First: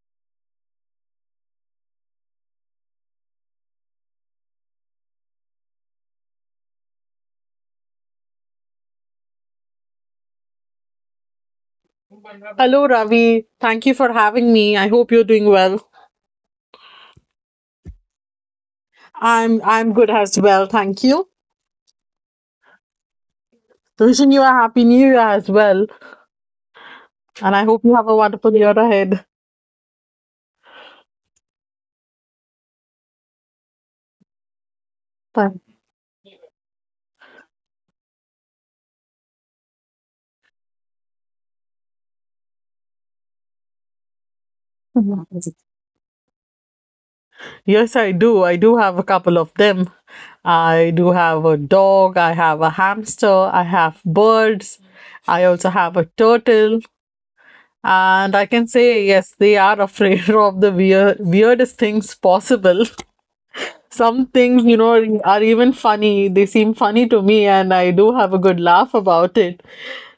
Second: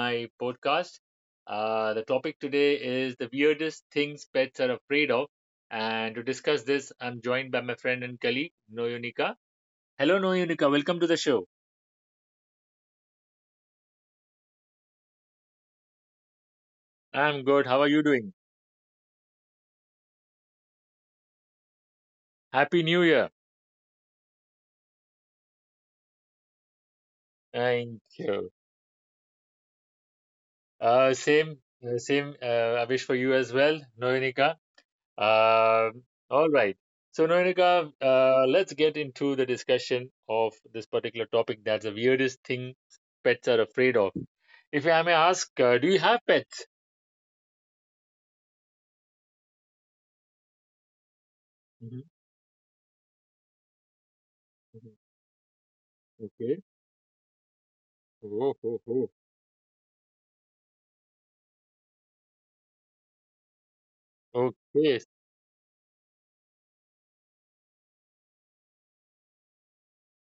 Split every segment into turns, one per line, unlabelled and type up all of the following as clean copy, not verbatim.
my podcast. The topic today is the weirdest things pets are afraid of. And to discuss this, I'm joined by my friend and colleague, Noyunika. Hello, Noyunika. Welcome to the show.
Hello, Ravi. Thank you for having me. I hope you're doing well.
I'm good. How are you doing?
I'm good as well. Thank you.
Happy New Year.
Wishing you a happy new year as well, and I hope you
Thank
have a
you.
wonderful year ahead.
Same, same. I wish for you as well, Noyunika.
Thank-
Um, all right. So, Noenika, let's get into the discussion of this particular topic. That's the weirdest thing pets are afraid of. If I may ask, do you have pets?
Yes, I do. I do have a couple of them. I do have a
Mhm,
dog. I have a hamster. I have birds.
mhm.
I also have a
Okay.
turtle. And I
Oh,
can
oh,
say,
oh.
yes, they are afraid of the weirdest things possible. Some things, you
Okay.
know, are even funny. They seem funny to me, and I do have a good laugh about it.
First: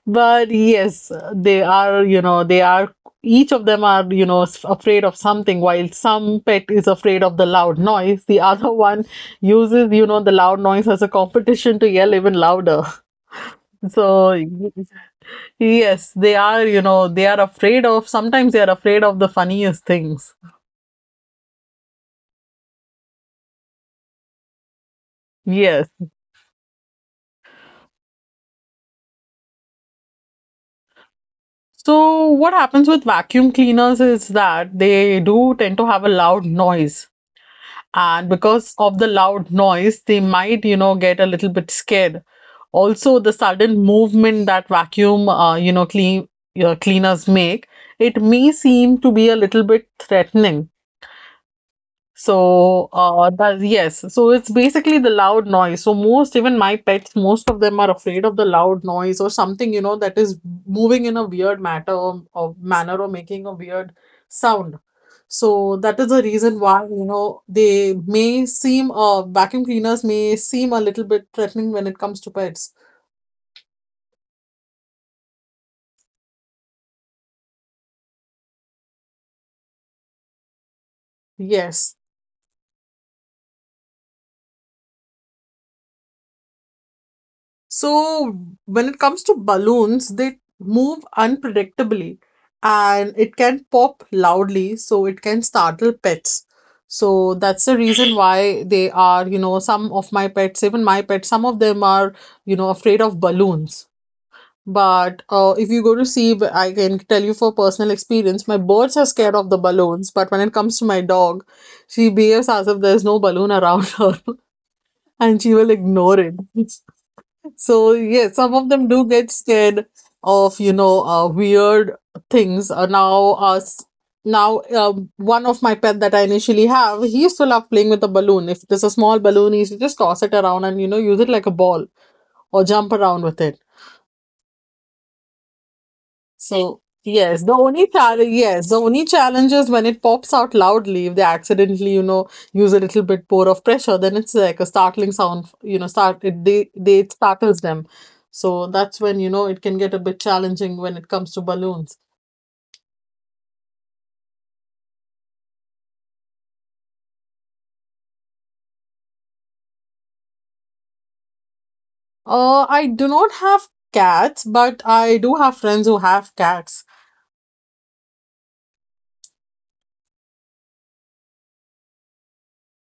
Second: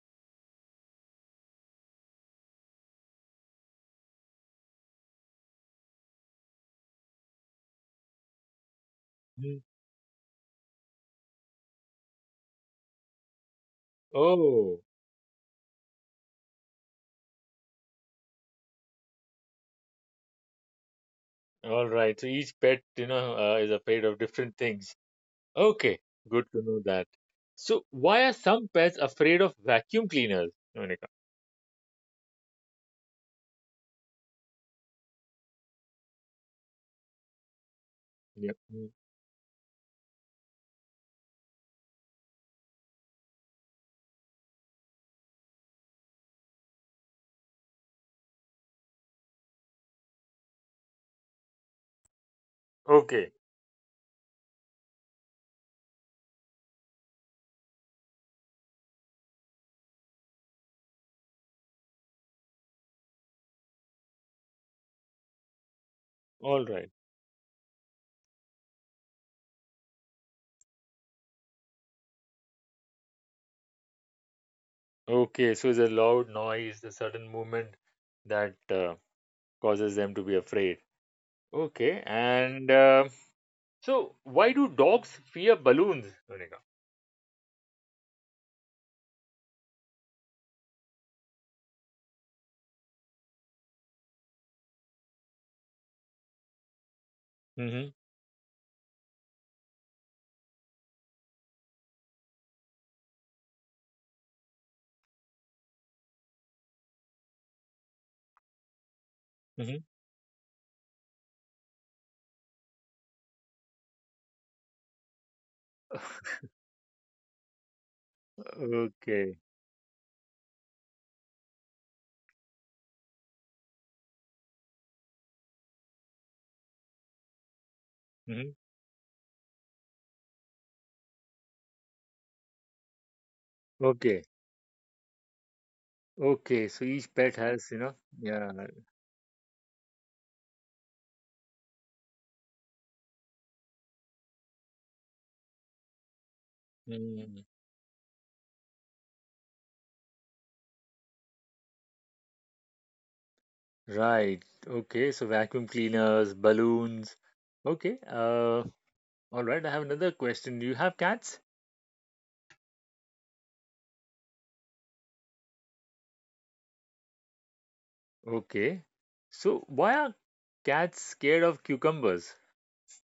But yes, they are, you know, they are, each of them are, you know, afraid of something. While some pet is afraid of the loud noise, the other one
Mm.
uses, you know, the loud noise as a competition to yell even louder. So,
Oh,
yes, they are afraid of, sometimes they are afraid of the funniest things.
all right. So each pet, you know, is afraid of different things.
Yes.
Okay. Good to know that. So, why are some pets afraid of vacuum cleaners, Noenika?
So, what happens with vacuum cleaners is that they do tend to have a loud noise. And
Yeah.
because
Mm.
of the loud noise, they might, you know, get a little bit scared. Also, the sudden movement that vacuum, you know, clean, cleaners make, it may seem to be a little bit threatening. So,
Okay.
yes, so it's basically the loud noise. So, most, even my pets, most of them are afraid of the loud noise or something, you know, that is moving in a weird matter or manner or making a weird sound. So, that is the
All
reason
right.
why, you know, vacuum cleaners may seem a little bit threatening when it comes to pets.
Okay, so it's a loud noise, a sudden movement that causes them to be afraid. Okay,
Yes.
and so why do dogs fear balloons? Monica?
So when it comes to balloons, they move unpredictably and it can pop loudly, so it can startle pets. So that's the
Mm-hmm.
reason why they are, you know, some of my pets, even my pets, some of them are, you know, afraid of balloons. But if you go to see, I can tell you for personal experience, my birds are scared of the
Mm-hmm.
balloons. But when it comes to my dog, she behaves as if there's no balloon around her and she will ignore it. So yeah, some of them do
Okay.
get scared of you know weird things. Now us now one of my pet that I initially have, he used to love playing with a
Hmm.
balloon. If it is a small balloon, he used to just toss it around and you know use it like a ball or jump around with it.
Okay. Okay. So
So,
each pet
yes,
has, you know, yeah.
yes, the only challenge is when it pops out loudly, if they accidentally, you know, use a little bit more of pressure, then it's like a startling sound, you know, start it they it
Mm.
startles them. So that's when, you know, it can get a bit challenging when it comes to balloons.
Right. Okay. So vacuum cleaners, balloons. Okay. all right. I have another question. Do you have cats?
I do not have cats, but I do have friends who have cats.
Okay. So why are cats scared of cucumbers?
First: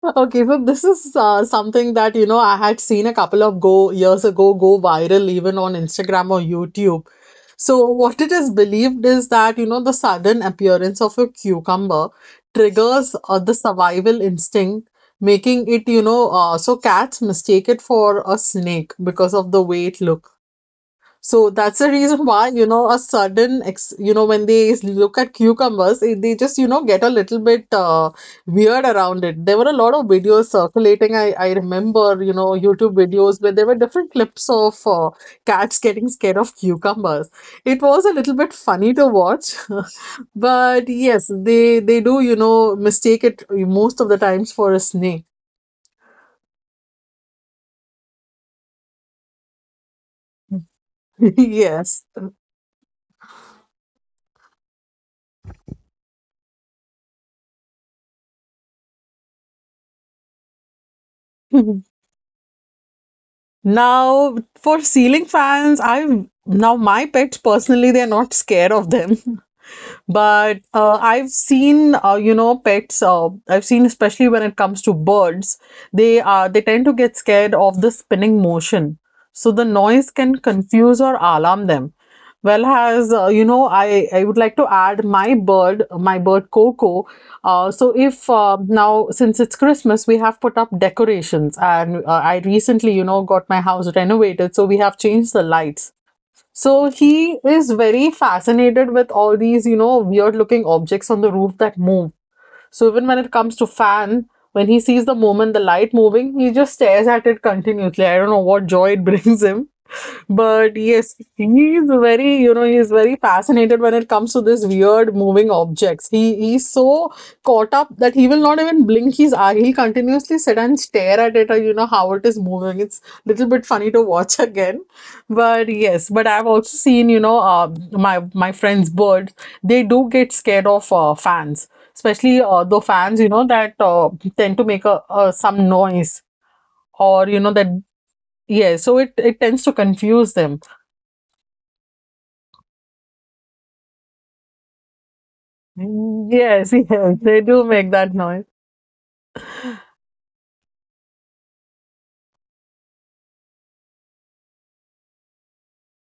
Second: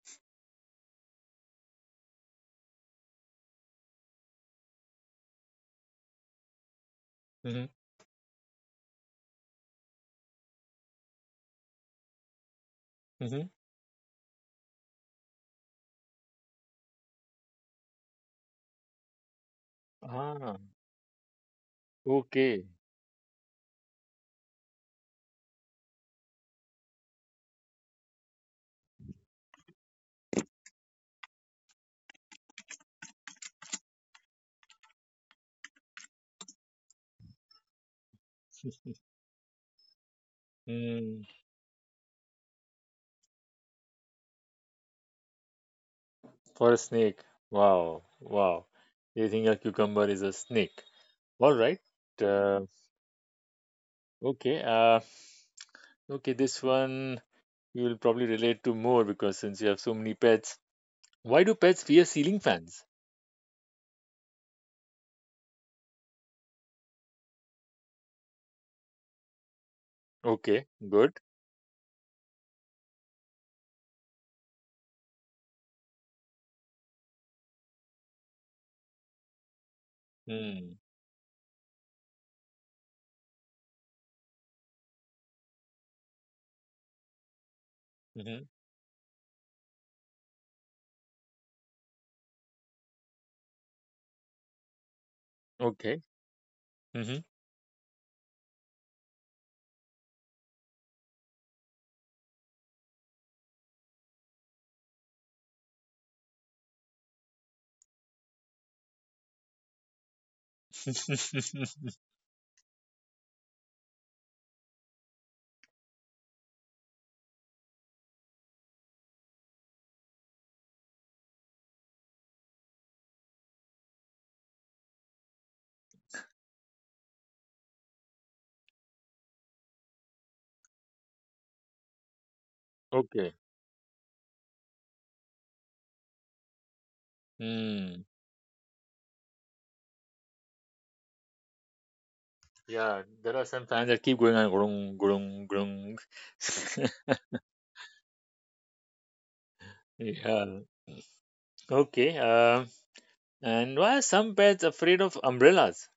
Okay, so this is something that you know I had seen a couple of go years ago go viral even on Instagram or YouTube.
Mm-hmm.
So, what it is believed is that, you know, the sudden appearance of a cucumber triggers the survival instinct, making it, you know, so cats mistake it for a snake because of the way it looks.
Ah,
So that's the reason why,
okay.
you know, when they look at cucumbers, they just, you know, get a little bit weird around it. There were a lot of videos circulating. I remember, you know, YouTube videos where there were different clips of cats getting scared of cucumbers. It was a little bit funny to watch, but
Hmm.
yes, they do, you know, mistake it most of the times for a snake.
For a snake. Wow, wow. They think a cucumber is a snake. All right.
Yes.
Uh, okay. Uh, okay. This one you will probably relate to more because since you have so many pets, why do pets fear ceiling fans?
Now, for ceiling fans, I now my pets personally, they're not scared of them. But
Okay. Good.
I've seen, you know, pets. I've seen, especially when it comes to birds, they tend to get scared of the spinning motion. So the noise can
Hmm.
confuse or alarm them. Well, has you know, I would like to add my bird Coco. So if
Mm-hmm.
now since it's Christmas, we have put up decorations, and I recently, you know, got my house renovated, so we have changed the lights.
Okay.
So
Mm-hmm.
he is very fascinated with all these, you know, weird looking objects on the roof that move. So even when it comes to fan, when he sees the moment the light moving, he just stares at it continuously. I don't know what joy it brings him. But yes, he's very, you know, he's very fascinated when it comes to this weird moving objects. He's so caught up that he will not even blink his eye. He'll continuously sit and stare at it or you know how it is moving. It's a little bit funny to watch again. But yes, but I've also seen, you know, my friend's birds, they do get scared of fans, especially the fans you
Okay.
know that tend to make a some noise or you know that
Hmm.
yeah, so it tends to confuse them.
Yeah, there are some fans that keep going on grung grung grung.
Mm, yes, yes, they do make that noise.
Yeah. Okay. And why are some pets afraid of umbrellas?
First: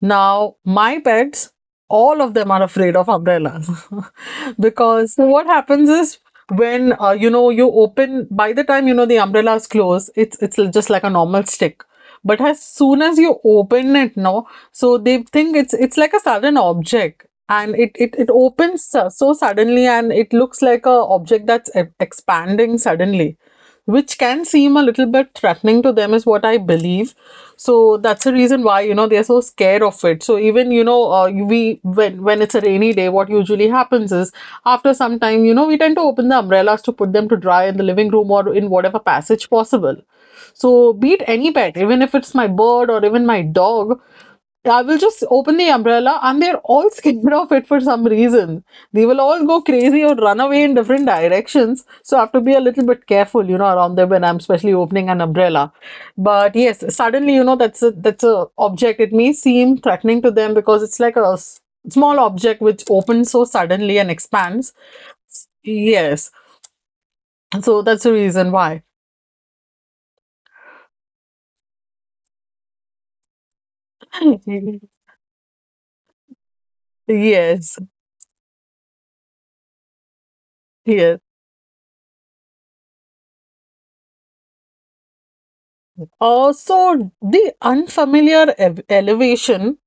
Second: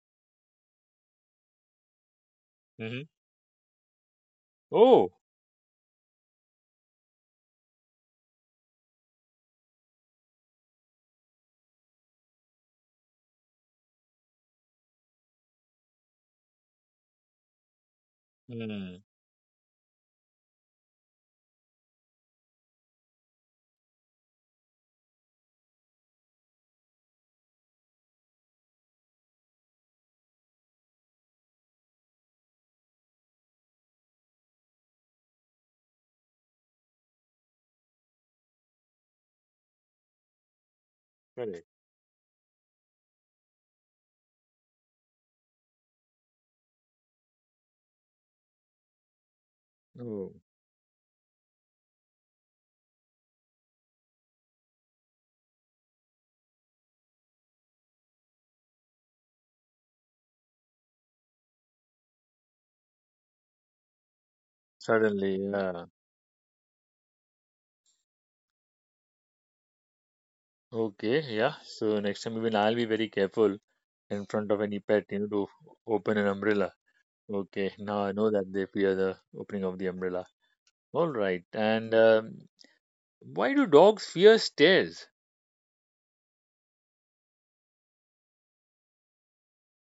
Now, my pets, all of them are afraid of
Hmm.
umbrellas
Oh,
because so what happens is when you know you open by the time you know the umbrella is closed, it's just like a normal stick. But as soon as you open it, no, so they think it's like a sudden object, and it opens
mm,
so suddenly, and it looks like a object that's expanding suddenly, which can seem a little bit threatening to them, is what I believe. So that's the reason why you know they're so scared of it. So even you know we when it's a rainy day, what usually happens is after some time you know we tend to open the umbrellas to put them to dry in the living room or in whatever passage possible. So be it any
correct.
pet, even if it's my bird or even my dog, I will just open the umbrella, and they're all scared of it for some reason. They will all go crazy or
Oh,
run away in different directions. So I have to be a little bit careful, you know, around them when I'm especially opening an umbrella. But yes, suddenly, you know, that's a object. It may seem threatening to them because it's like a small object which opens so suddenly and expands.
certainly, yeah.
Yes, so that's the reason why.
Okay, yeah. So next time even I'll be very careful in front of any pet, you know, to open an umbrella. Okay,
Yes,
now I know that they fear the opening of the umbrella. All
yes.
right. And why do dogs fear stairs?
So the unfamiliar elevation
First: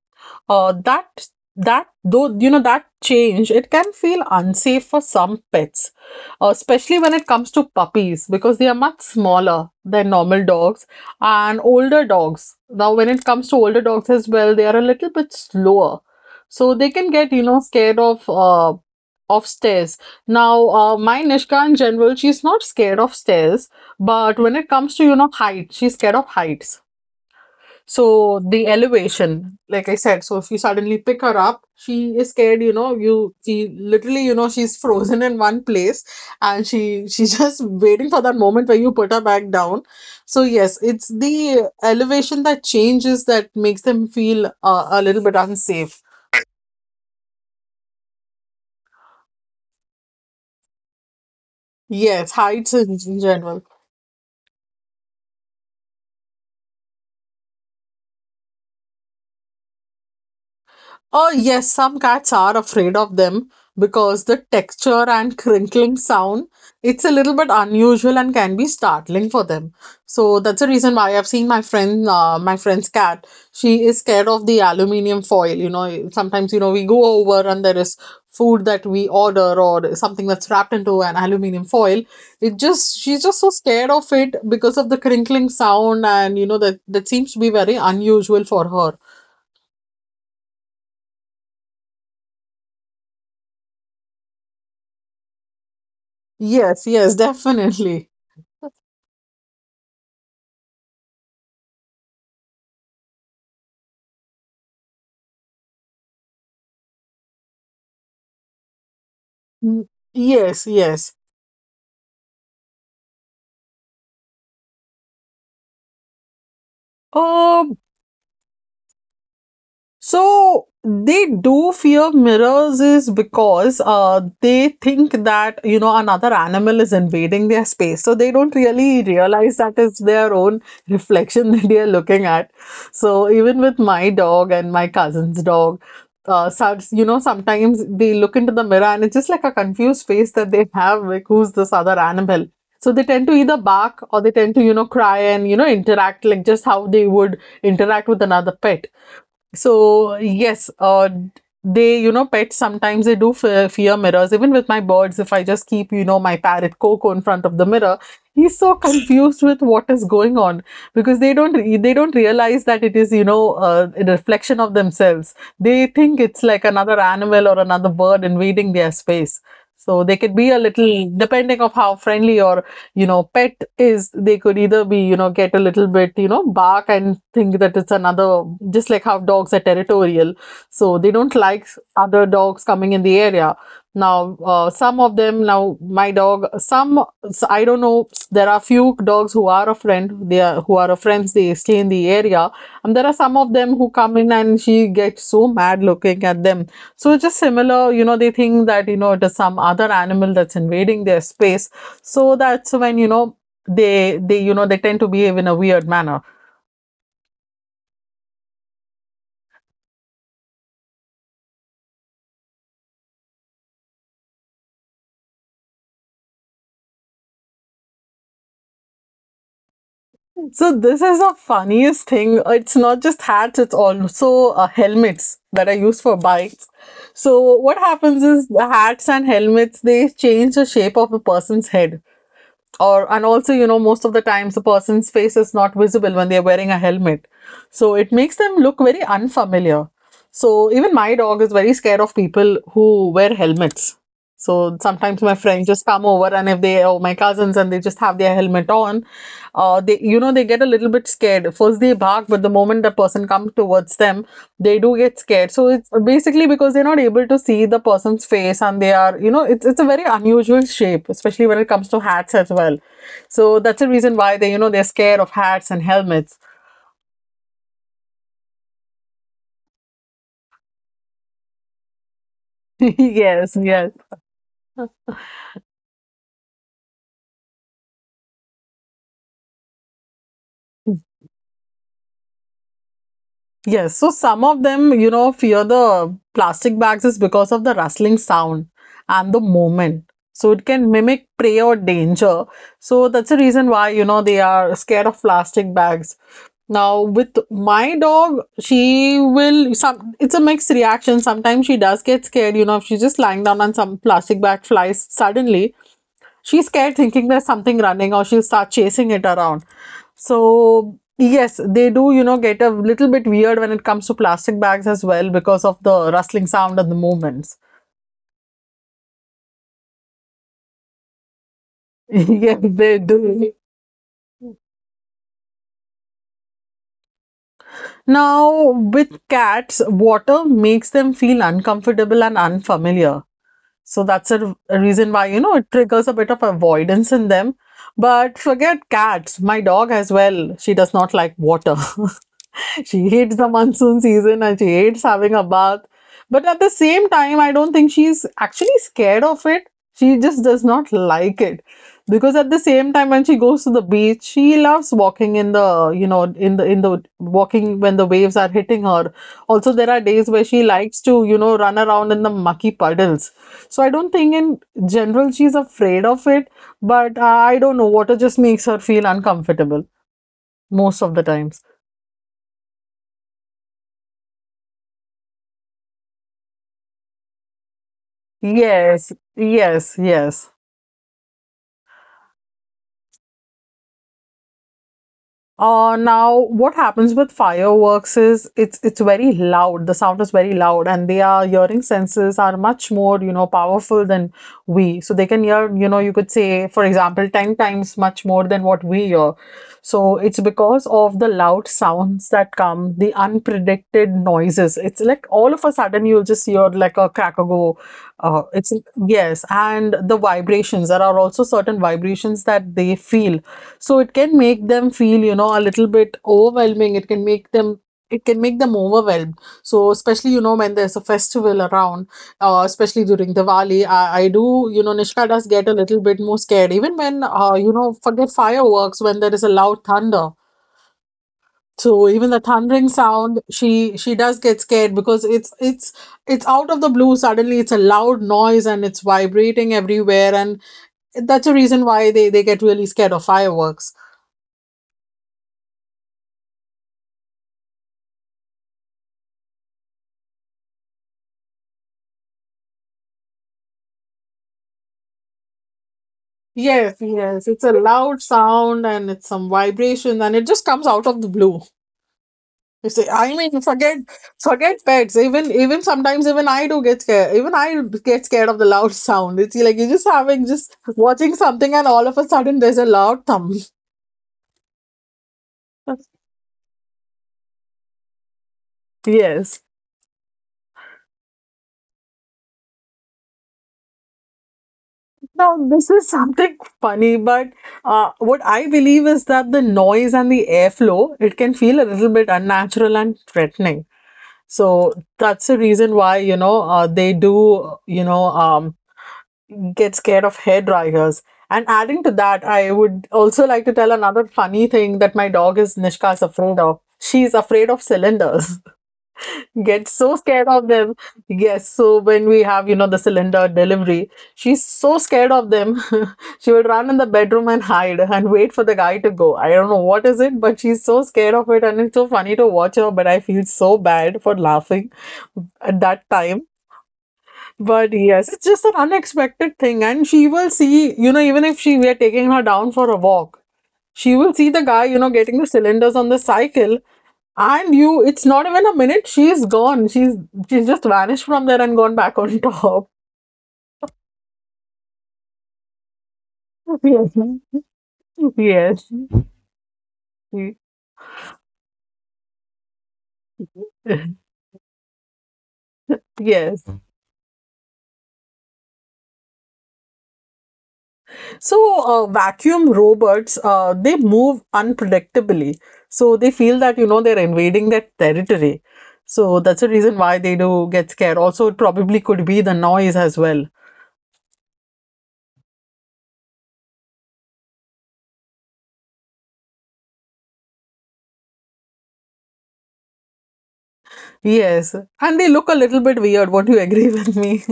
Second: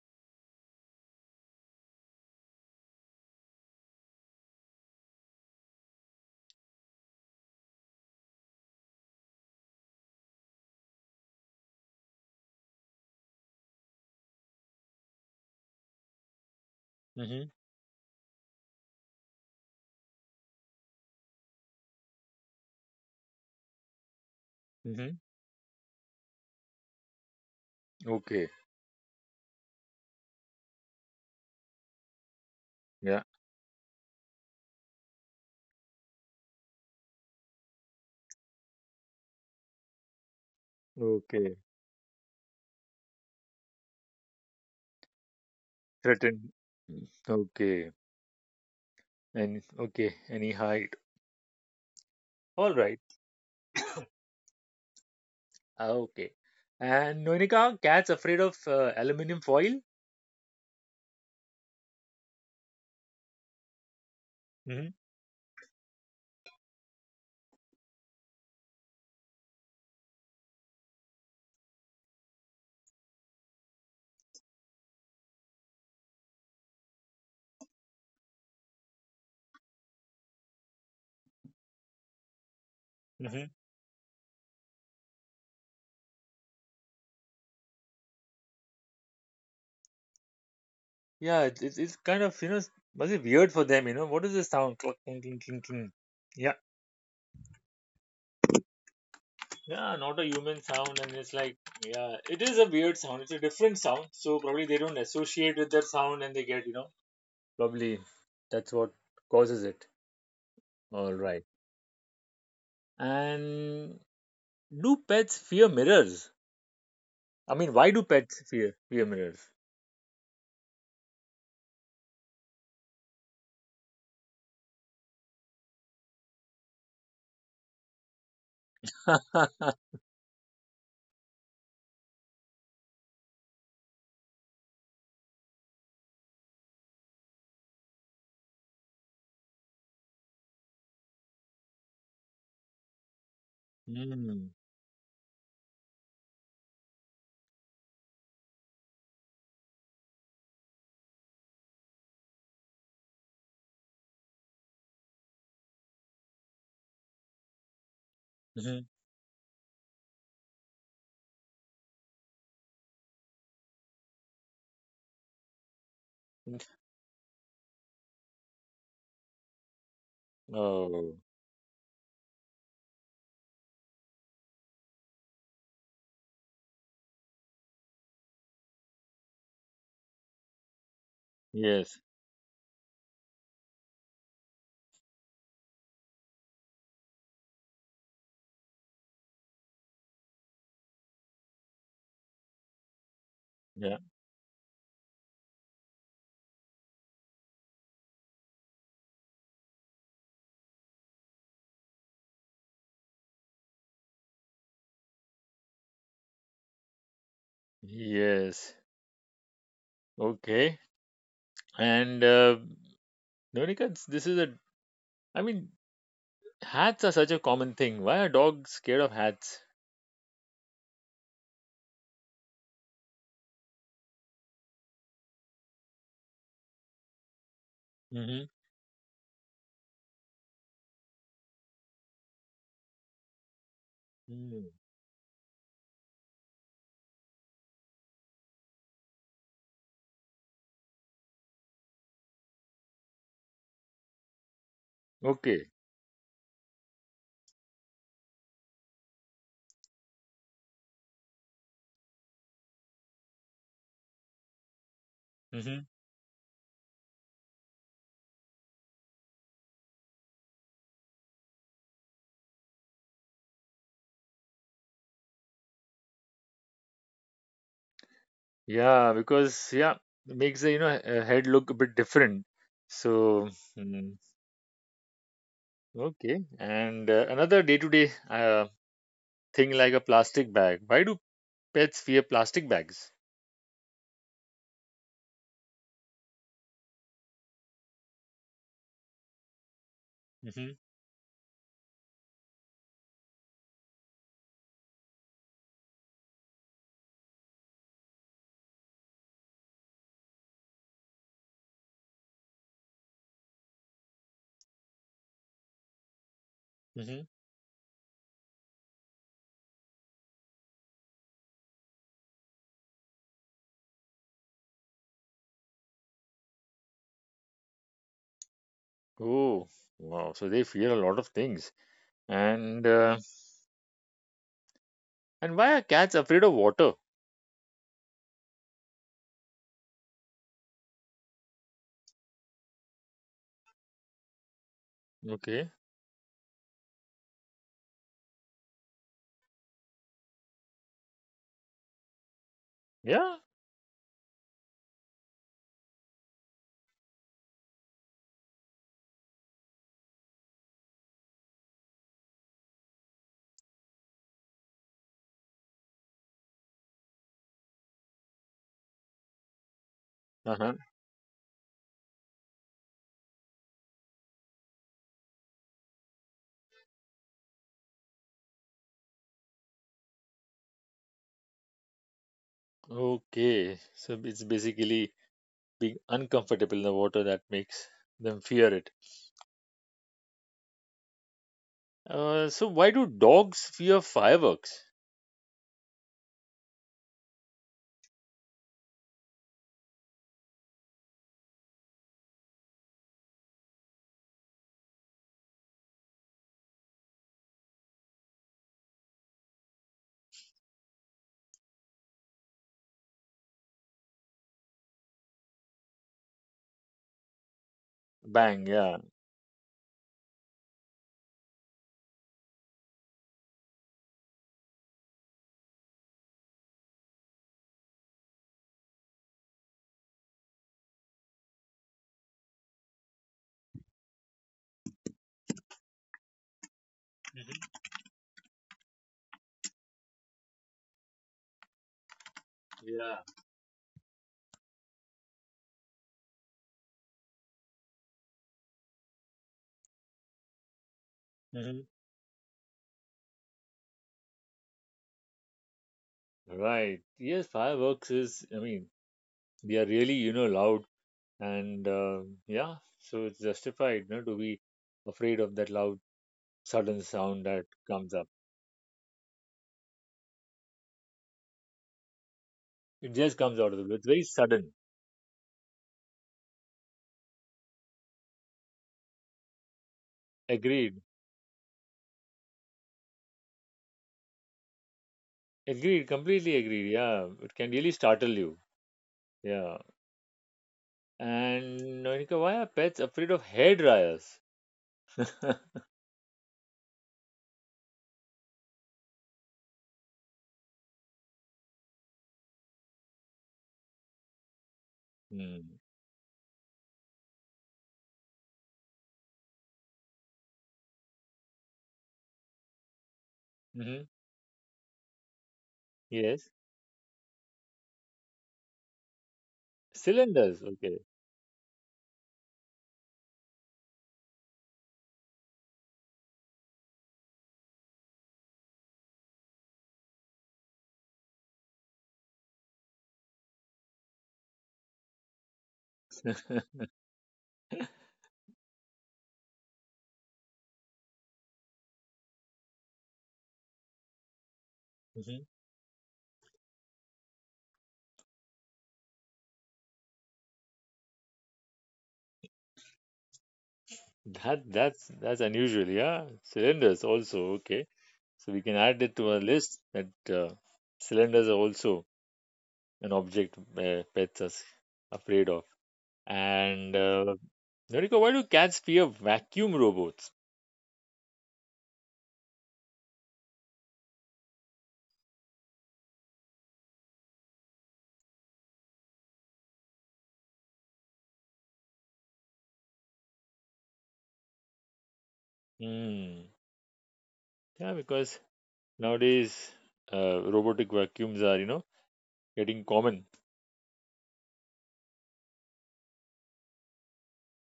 uh, that that though you know that change, it can feel unsafe for some pets, especially when it comes to puppies because they are much smaller than normal dogs and older dogs. Now when it comes to older dogs as well, they are a little bit slower, so they can get you
Mm-hmm.
know scared of stairs. Now my nishka in general she's not scared of stairs, but when it comes to
Mm-hmm.
you know height, she's scared of heights. So
Okay.
the elevation, like I said, so if you suddenly pick her up, she is scared, you know,
Yeah.
you she literally, you know, she's frozen in one place and she's just waiting for that moment where you put her back down. So yes, it's
Okay.
the elevation that changes that makes them feel a little bit unsafe.
Threatened. Okay. And okay. Any height.
Yes,
All
heights in
right.
in general.
Ah, okay. And Nonika, cats afraid of aluminum foil?
Oh, yes, some cats are afraid of them because the
Mm-hmm.
texture and crinkling sound, it's a little bit unusual and can be startling for them. So that's the reason why I've seen my friend's cat. She is scared of the aluminium foil. You know, sometimes, you know, we go over and there is food that we order or something that's wrapped into an aluminium foil. It just, she's just
Mm-hmm.
so scared of it because of the crinkling sound and, you know, that seems to be very unusual for her.
Yeah, it's kind of, you know, must be weird for them, you know. What is this sound? Cluck, clink, clink, clink, clink. Yeah.
Yes, yes, definitely.
Yeah, not a human sound, and it's like, yeah, it is a weird sound. It's a different sound, so probably they don't associate with that sound, and they get, you know, probably that's what causes it.
Mm, yes,
All
yes.
right. And do pets fear mirrors? I mean,
Um,
why do pets fear mirrors?
so they do fear mirrors is because they think that you know another animal is invading their space. So they don't really realize that it's their own reflection that they are looking at. So even with my dog and my cousin's dog, you know sometimes they look into the mirror and it's just like a confused face that they have, like who's this other animal? So they tend to either bark or they
Mm-hmm.
tend to you know cry and you know interact like just how they would interact with another pet. So yes, they you know pets sometimes they do fear mirrors. Even with my birds, if I just keep my parrot Coco in front of the mirror, he's so confused with what is going on because they don't re- they don't realize that it is a reflection of themselves. They think it's like another animal or another bird invading their space. So they could be a little
Oh,
depending of how friendly or pet is, they could either be get a little bit bark and think that it's another, just like how dogs are territorial, so they don't like
yes.
other dogs coming in the area. Now, some of them, now my dog, some, I don't know, there are few dogs who are a friend, they are, who are a friends, they stay in the area, and there are some of them who
Yeah.
come in and she gets so mad looking at them. So, just similar, they think that it is some other animal that's invading their space. So that's when you know they you know they tend to behave in a weird manner.
Yes. Okay. And Nonika, this is a, I mean, hats are such a common thing. Why are dogs scared of hats?
So this is the funniest thing, it's not just hats, it's also helmets that are used for bikes. So what happens is,
Mm-hmm.
the hats and helmets, they change the shape of a person's head or, and also, most of the times the person's face is not visible when they're wearing a helmet, so it makes them look very unfamiliar. So even my dog is very scared of people who wear helmets. So sometimes my
Okay.
friends just come over, and if they, or my cousins, and they just have their helmet on, they they get a little bit scared. First they bark, but the moment the person comes towards them, they do get scared. So
Mm-hmm.
it's basically because they're not able to see the person's face, and they are, it's a very unusual shape, especially when it comes to hats as well. So that's the reason why they they're scared of hats and helmets.
Yeah, because, yeah, it makes the, you know, head look a bit different. So,
Yes, yes.
mm, okay. And another day-to-day thing like a plastic bag. Why do pets fear plastic bags?
Yes, so some of them, fear the plastic bags is because of the rustling sound and the movement. So it
Mm-hmm.
can mimic prey or danger. So that's the reason why, they are scared of plastic bags. Now, with my dog, she will some, it's a mixed reaction. Sometimes she does get scared, if she's just lying down and some plastic bag flies suddenly, she's scared
Mm-hmm.
thinking there's something running, or she'll start chasing it around. So yes, they do get a little bit weird when it comes to plastic bags as well, because of the rustling sound and the movements.
Oh, wow. So they fear a lot of things.
Yes,
And
they
uh,
do.
and why are cats afraid of water?
Now, with cats, water makes them feel uncomfortable and unfamiliar. So that's a reason why, it
Okay.
triggers a bit of avoidance in them. But forget cats, my dog as well, she does not like water. She
Yeah.
hates the monsoon season and she hates having a bath. But at the same time, I don't think she's actually scared of it. She just does not like it. Because at the same time when she goes to the beach, she loves walking in the, in the walking when the waves are hitting her. Also, there are days where she
Uh-huh.
likes to, run around in the mucky puddles. So I don't think in general she's afraid of it, but I don't know, water just makes her feel uncomfortable most of the times.
Okay. So it's basically being uncomfortable in the water that makes them fear it.
Yes, yes, yes.
So why do dogs fear fireworks?
Now, what happens with fireworks is, it's very loud. The sound is very loud, and their hearing senses are much more, powerful than we. So they can hear, you could say, for example, 10 times much more than what we hear. So it's because of the loud sounds that come, the unpredicted noises. It's like all of a sudden you'll just hear like a crack a go. Uh,
Bang.
it's
Yeah.
yes, and the vibrations. There are also certain vibrations that they feel, so it can make them feel, a little bit overwhelming. It can make them, overwhelmed. So especially, when there's a festival around, especially during Diwali, I do, Nishka does get a little bit more scared. Even when,
Mhm.
forget fireworks, when there is a loud thunder. So even the thundering
Yeah.
sound, she does get scared because it's out of the blue. Suddenly, it's a loud noise and it's vibrating everywhere, and that's a
Hmm.
reason why they get really scared of fireworks.
Right. Yes, fireworks is. I mean, they are really, you know, loud, and yeah. So it's justified, you know, to be afraid of that loud
Yes,
sudden sound
yes.
that
It's a
comes
loud
up.
sound and it's some vibrations and it just comes out of the blue. You say,
It
I
just comes
mean,
out of the blue.
forget
It's very sudden.
forget pets. Even sometimes even I do get scared. Even I get scared of the loud sound. It's like you're just having, just
Agreed.
watching something and all of a sudden there's a loud thump.
Agreed, completely agreed. Yeah, it can really startle you.
Yes.
Yeah. And Nonika, why are pets afraid of hair dryers?
Now, this is something funny, but what I believe is that the noise and the airflow, it can feel a little bit unnatural and threatening. So that's the
Hmm.
reason why, they do, get scared of hair dryers. And adding to that, I would also like to tell
Hmm.
another funny thing that my dog is, Nishka's
Yes.
afraid of. She's afraid of cylinders, get so scared
Cylinders.
of them.
Okay.
Yes, so when we have, the cylinder delivery, she's so scared of them. She would run in the bedroom and hide and wait for the guy to go. I don't know what is it, but she's so scared of it, and it's so funny to watch her, but I feel so bad for laughing at that time. But yes, it's just an unexpected thing. And she will see, even if she, we are taking her down for a walk, she will see the guy, getting
Mhm.
the cylinders on the cycle, and you, it's not even a minute, she's gone. She's just vanished from there and gone back on top.
That's unusual. Yeah. Cylinders also. Okay. So we can
Yes.
add it to our list that
Yes.
cylinders are also an object pets are afraid of.
Yes.
And Noriko, why do cats fear vacuum robots?
So, vacuum robots, they move unpredictably. So they feel that, they're invading their territory. So that's the reason why they do get scared. Also, it probably could be the noise as well.
Hmm. Yeah, because nowadays, robotic vacuums are, you know, getting common.
Yes. And they look a little bit weird. Won't you agree with me?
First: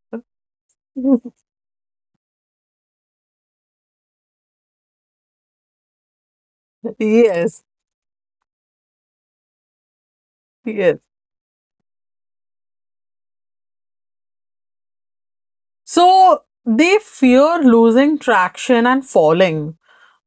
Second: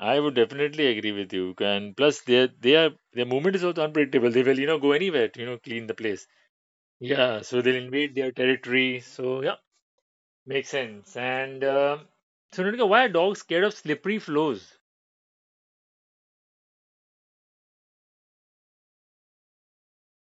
I would definitely agree with you. And plus, their they are their movement is also unpredictable. They will, you know, go anywhere to, you know, clean the place. Yeah, so
Yes.
they'll invade their territory. So yeah, makes
Yes.
sense. And so, Nitika, why are dogs scared of slippery floors?
So they fear losing traction and falling,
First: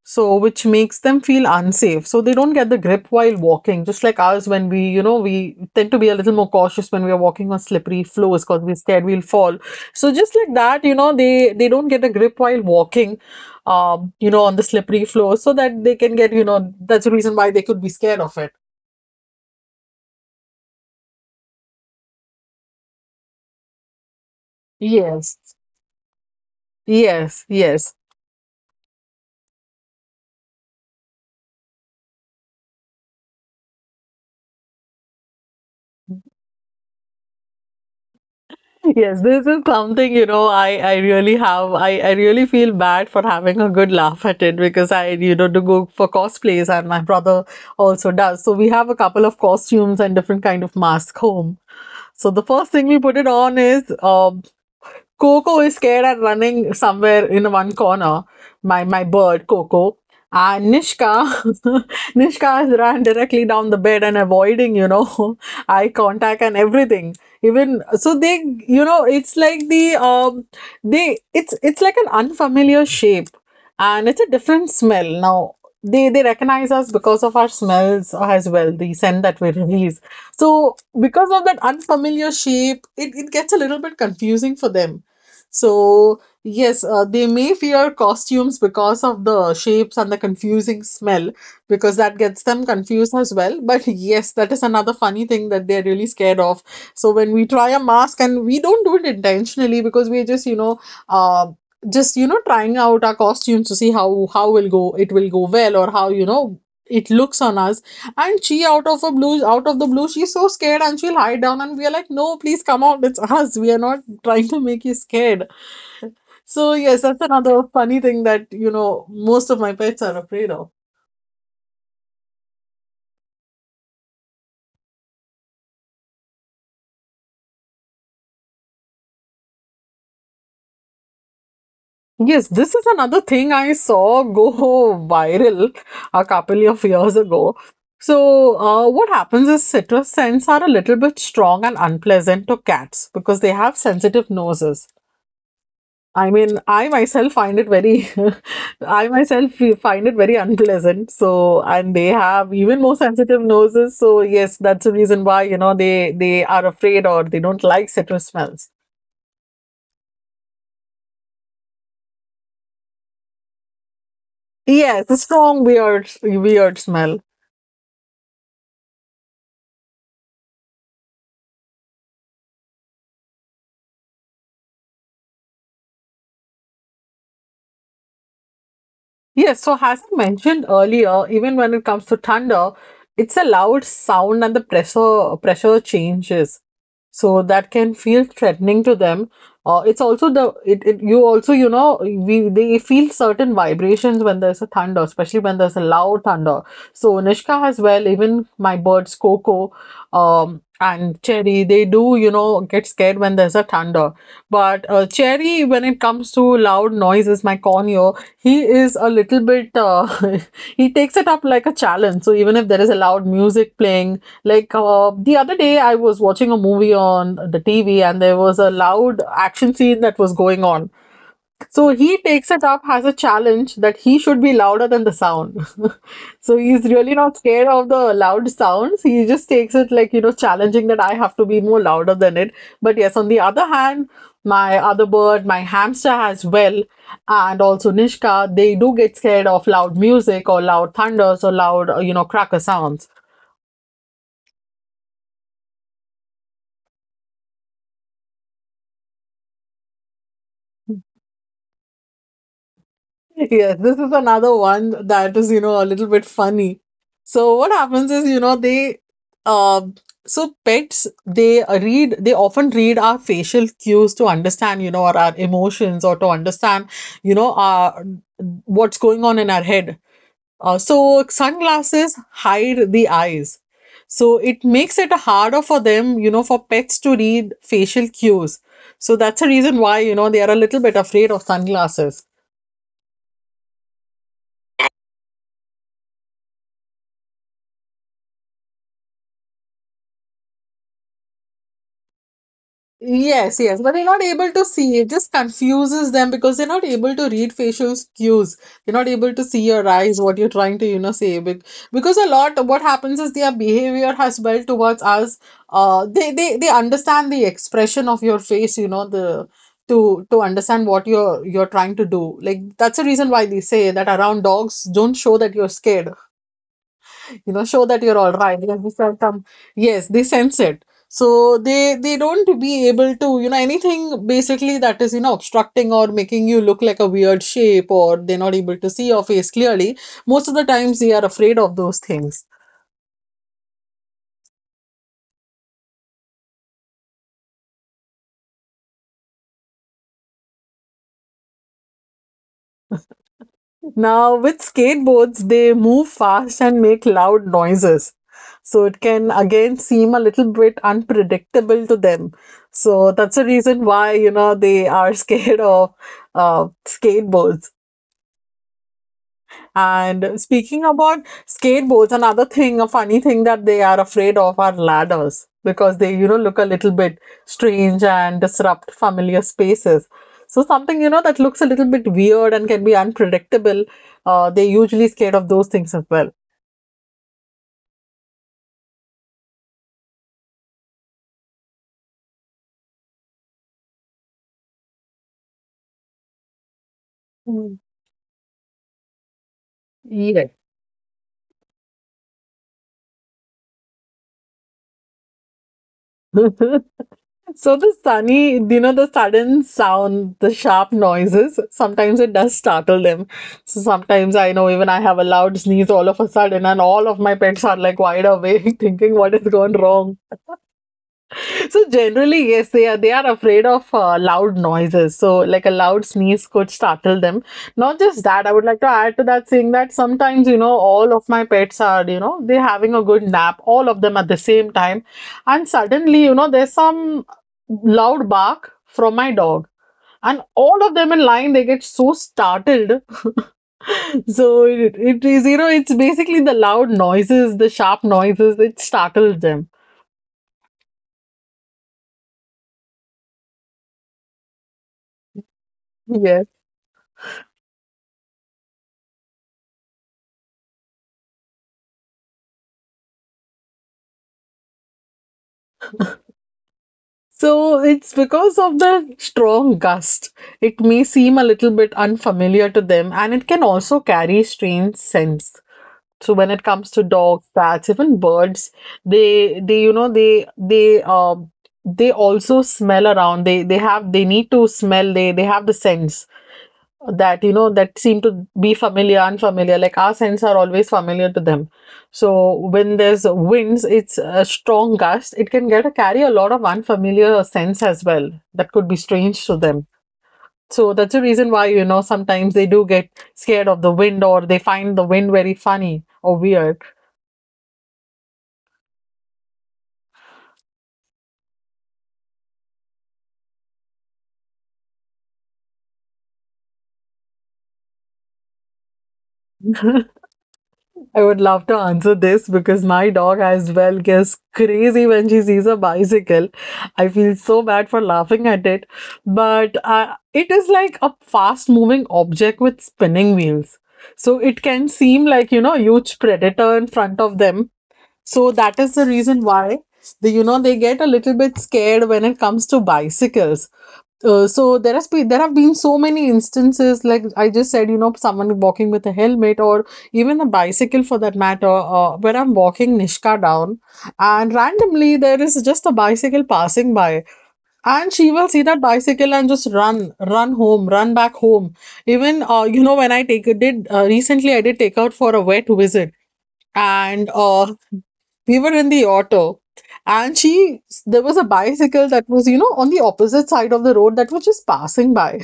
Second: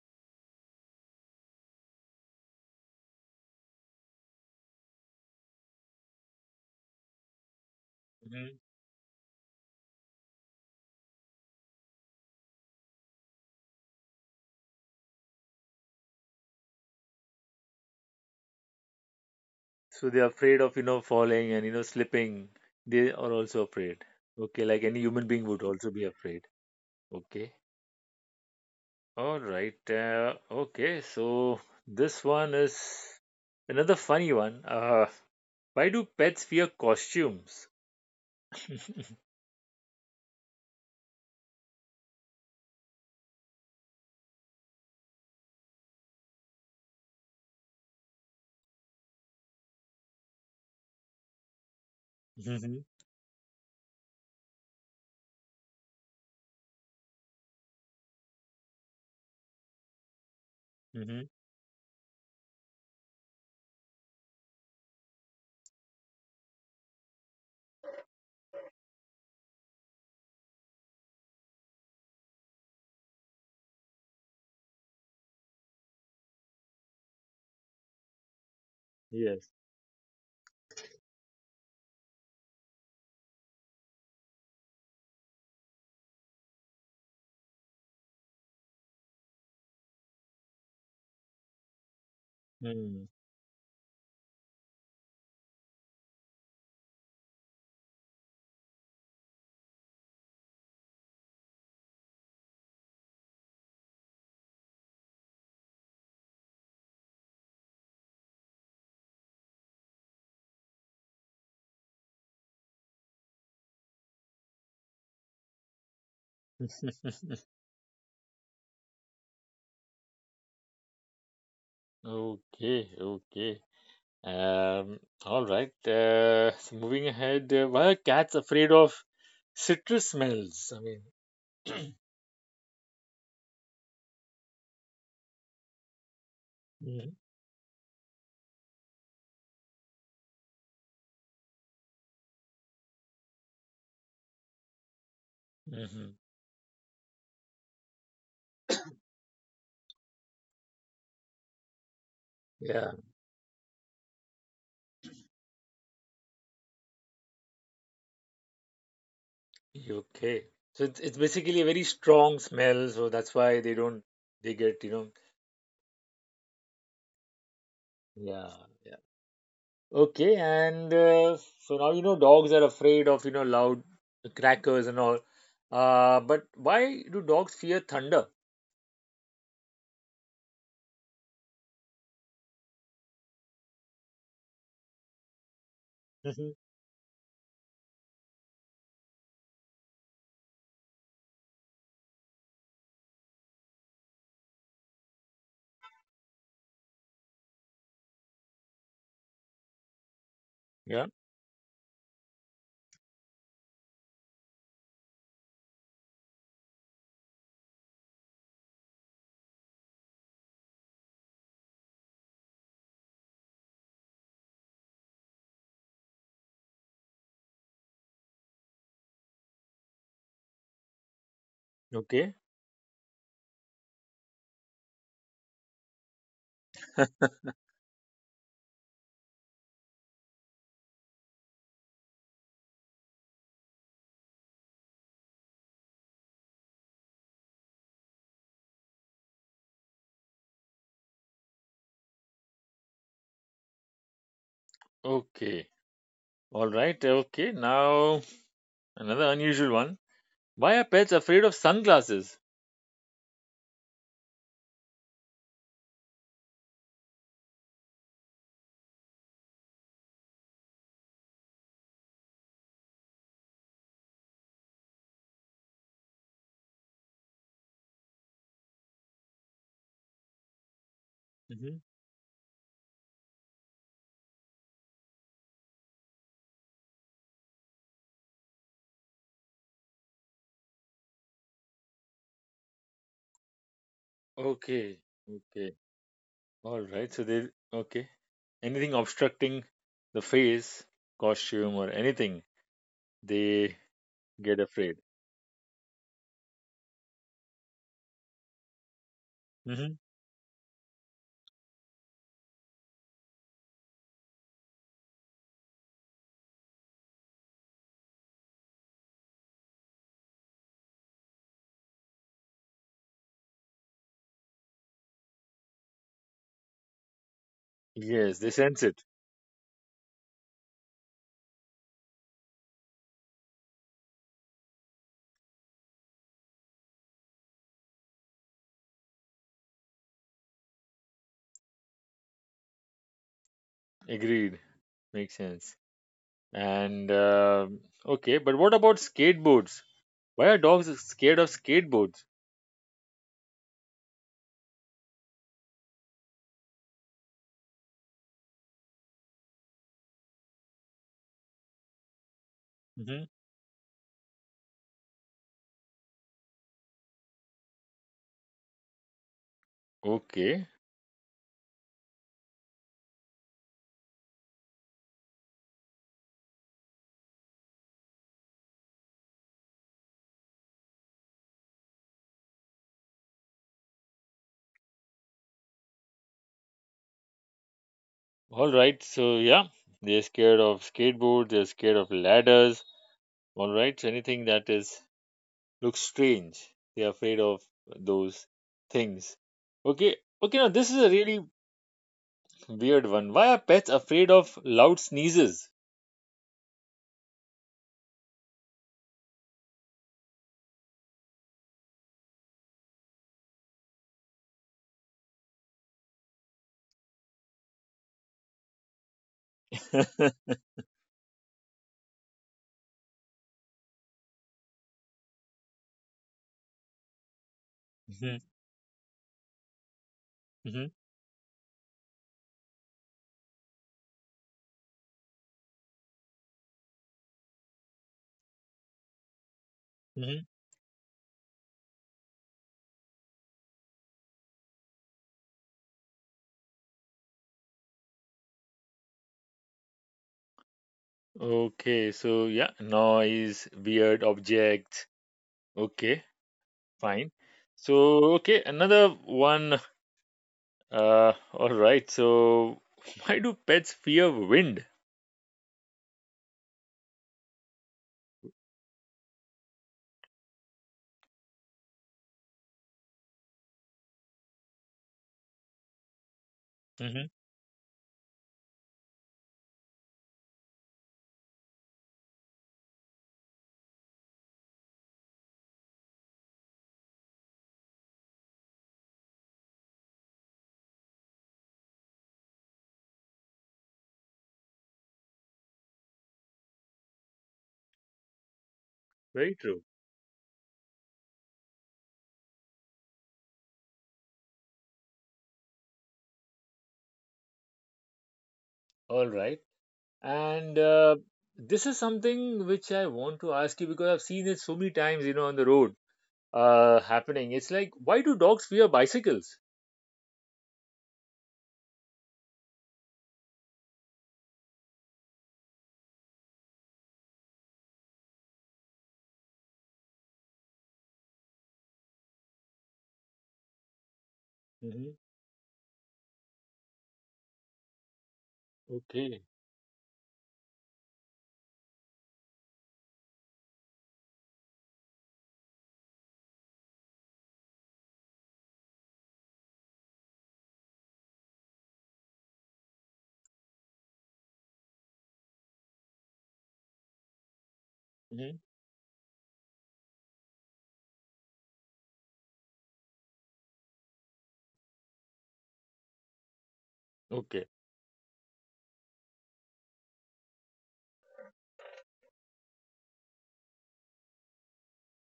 so which makes them feel unsafe. So they don't get the grip while walking, just like us when we, we tend to be a little more cautious when we are walking on slippery floors
Mhm.
because we're scared we'll fall. So just like that, they don't get a grip while walking, on the slippery floor, so that they can get, that's the reason why they could be scared of it.
So they are afraid of, you know, falling and, you know, slipping. They are also afraid. Okay, like any human
Yes.
being would also be afraid.
Yes,
Okay.
yes.
All right. Okay. So this one is another funny one. Why do pets wear costumes?
Yes, this is something, I really have, I really feel bad for having a good laugh at it, because I, do go for cosplays, and my brother also does. So we have a couple of costumes and different kind of masks home. So the first
Mm-hmm.
thing we put it on is, um, Coco is scared and running somewhere in one corner. My bird, Coco. And
Mm-hmm.
Nishka, Nishka has run directly down the bed and avoiding, eye contact and everything. Even so, they, it's like the they, it's like an unfamiliar shape, and it's a different smell. Now they recognize us because of our smells as well, the scent that we
Yes.
release. So because of that unfamiliar shape, it gets a little bit confusing for them. So, yes, they may fear costumes because of the shapes and the confusing smell, because that gets them confused
Mm.
as well. But yes, that is another funny thing that they're really scared of. So, when we try a mask, and we don't do it intentionally because we're just, uh, trying out our costumes to see how will go it will go well, or how it looks on us, and she, out of the blue, she's so scared, and she'll hide down, and we are like, no, please come out, it's us, we are not trying to make you scared. So yes, that's another funny thing that, most of my pets are afraid of.
Okay. Okay. All right. So moving ahead. Why are cats afraid of citrus smells? I mean.
Yes, this is another thing I saw go viral a couple of years
Mm-hmm.
ago. What happens is citrus scents are a little bit strong and unpleasant to cats because they have sensitive noses.
Mm-hmm.
I mean, I myself find it very, I myself find it very unpleasant. So, and they have even
Yeah.
more sensitive noses. So, yes, that's the reason why, you know, they are afraid or they don't like citrus smells.
Okay. So it's basically a very strong smell. So that's why they don't. They get, you
Yes,
know.
the strong weird smell.
Yeah. Okay, and so now, you know, dogs are afraid of, you know, loud crackers and all. But why do dogs fear thunder?
Yes, so as I mentioned earlier, even when it comes to thunder, it's a loud sound and the pressure
Mhm.
changes. So that can feel threatening to them. It's also the it, it you also, you know, we they feel certain vibrations when there's a thunder, especially when there's a loud thunder. So Nishka as well, even my birds Coco,
Yeah.
and Cherry, they do, you know, get scared when there's a thunder. But Cherry, when it comes to loud noises, my cornea, he is a little bit, he takes it up like a challenge. So even if there is a loud music playing, like the other day I was watching a movie on the TV and there was a loud action scene that was going on, so he
Okay.
takes it up as a challenge that he should be louder than the sound. So he's really not scared of the loud sounds. He just takes it like, you know, challenging that I have to be more louder than it. But yes, on the other hand, my other bird, my hamster as well, and also Nishka, they do get scared of loud music or loud thunders or loud, you know, cracker sounds.
Okay. All right. Okay. Now another unusual one. Why are pets afraid of sunglasses?
Yes, this is another one that is, you know, a little bit funny. So what happens is, you know, they um so pets, they read they often read our facial cues to understand, you know, or our emotions or to understand, you know, our what's going on in our head. So
Hmm.
sunglasses hide the eyes. So it makes it harder for them, you know, for pets to read facial cues. So that's a reason why, you know, they are a little bit afraid of sunglasses.
Okay. Okay. All right. So they okay. Anything obstructing the face, costume, or anything,
Yes, yes,
they
but they're not able to
get
see.
afraid.
It just confuses them because they're not able to read facial cues. They're not able to see your
Hmm.
eyes, what you're trying to, you know, say. Because a lot, what happens is their behavior as well towards us. They understand the expression of your face, you know, the to understand what you're trying to do. Like, that's the reason why they say that around dogs, don't show that you're scared, you know, show that you're all
Yes, they
right, and
sense
he's
it.
like, yes, they sense it, so they don't be able to, you know, anything basically that is, you know, obstructing or making you look like a weird shape, or they're not able to see your face clearly most of the times they are afraid of those things.
Agreed. Makes sense. And okay, but what about skateboards? Why are dogs scared of skateboards?
Now with skateboards, they move fast and make loud noises, so it can again seem a little bit unpredictable to them. So
Hmm.
that's the reason why, you know, they are scared of skateboards. And
Okay.
speaking about skateboards, another thing, a funny thing that they are afraid of are ladders, because they, you know, look a little bit strange and disrupt familiar spaces. So something, you know, that looks a little bit weird and can be unpredictable, they usually scared of those things as well.
All right. So yeah, they're scared of skateboards. They're scared of ladders. All right. So anything that is looks strange, they're afraid of
Mm.
those things. Okay. Okay. Now this is a really weird one. Why are pets afraid of loud sneezes?
So the sunny, you know, the sudden sound, the sharp noises, sometimes it does startle them. So sometimes I know even I have a loud sneeze all of a sudden, and all of my pets are like wide awake, thinking what is gone wrong. So generally, yes, they are afraid of loud noises. So like a loud sneeze could startle them. Not just
Hmm.
that, I would like to add to that saying that sometimes, you know,
Hmm.
all of my pets are, you know, they're having a good nap, all of them at the same time, and suddenly, you know, there's some loud bark from my dog. And all of them in line, they get so startled. So it is, you know, it's basically the loud noises, the sharp noises, it startles them.
Okay, so yeah, noise, weird objects. Okay,
Yes.
fine. So, okay, another one. All right. So, why do pets fear wind?
So it's because of the strong gust. It may seem a little bit unfamiliar to them, and it can also carry strange scents. So when it comes to
Hmm.
dogs, cats, even birds, they you know, they they also smell around. They have they need to smell. They have the sense that, you know, that seem to be familiar, unfamiliar, like our scents are always familiar to them. So when there's winds, it's a strong gust, it can get carry a lot of unfamiliar scents as well that could be strange to
Very
them.
true.
So that's the reason why, you know, sometimes they do get scared of the wind or they find the wind very funny or weird.
All right. And this is something which I want to ask you because I've seen it so many times, you know, on the road happening. It's like, why do dogs fear bicycles?
I would love to answer this because my dog as well gets crazy when she sees a bicycle. I feel so bad for laughing at it, but it is like a fast moving object with spinning wheels. So it can
Hmm.
seem like, you know, a huge predator in front of them. So that is the reason
Okay.
why the, you know, they get a little bit scared when it comes to bicycles. So there have been so many instances, like I just said, you know, someone walking with a helmet or even a bicycle for that matter, where I'm walking Nishka down, and randomly there is just a bicycle passing by, and she will see
Hmm.
that bicycle and just run back home. Even you know, when I take did recently I did take out for a wet visit, and
Okay.
we were in the auto, and she there was a bicycle that was, you know, on the opposite side of the road that was just passing by.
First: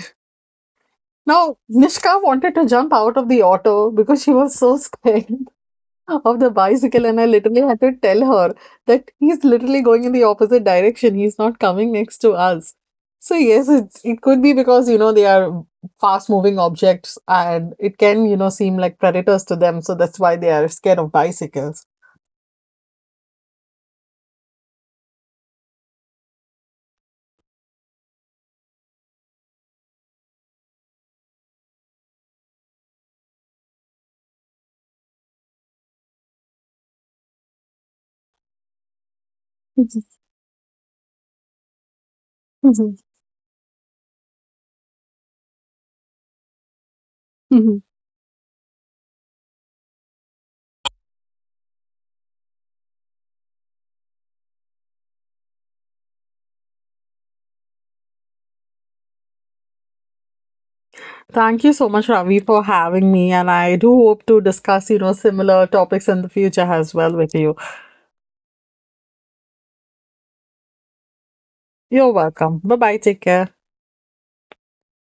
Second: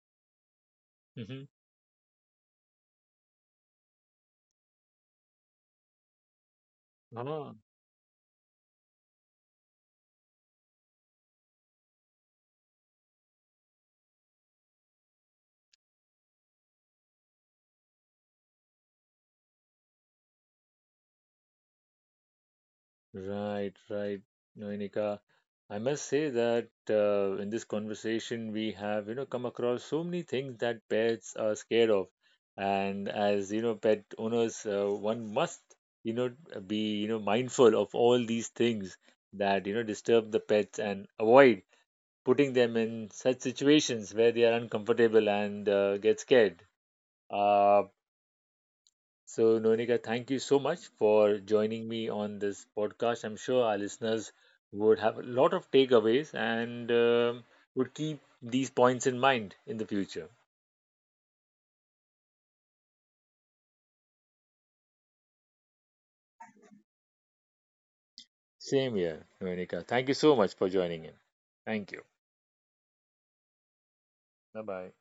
Hmm.
Now Nishka wanted to jump out of the auto because she was so scared of the bicycle, and I
Ah.
literally had to tell her that he's literally going in the opposite direction. He's not coming next to us. So yes, it could be because, you know, they are fast moving objects, and it can, you know, seem like predators to them. So that's why they are scared of bicycles.
Right, right, Noenika. I must say that in this conversation we have, you know, come across so many things that pets are scared of, and as you know, pet owners, one must, you know, be, you know, mindful of all these things that, you know, disturb the pets and avoid putting them in such situations where they are uncomfortable and get scared.
Mhm.
Uh, so, Nonika, thank you so much for joining me on this podcast. I'm sure our listeners would have a lot of takeaways and would keep these points in mind in the future.
Thank you so much, Ravi, for having me, and I do hope to discuss, you know, similar topics in the future as well with you.
Same here, Nonika. Thank you so much for joining in. Thank you.
You're welcome. Bye bye. Take care.
Bye bye.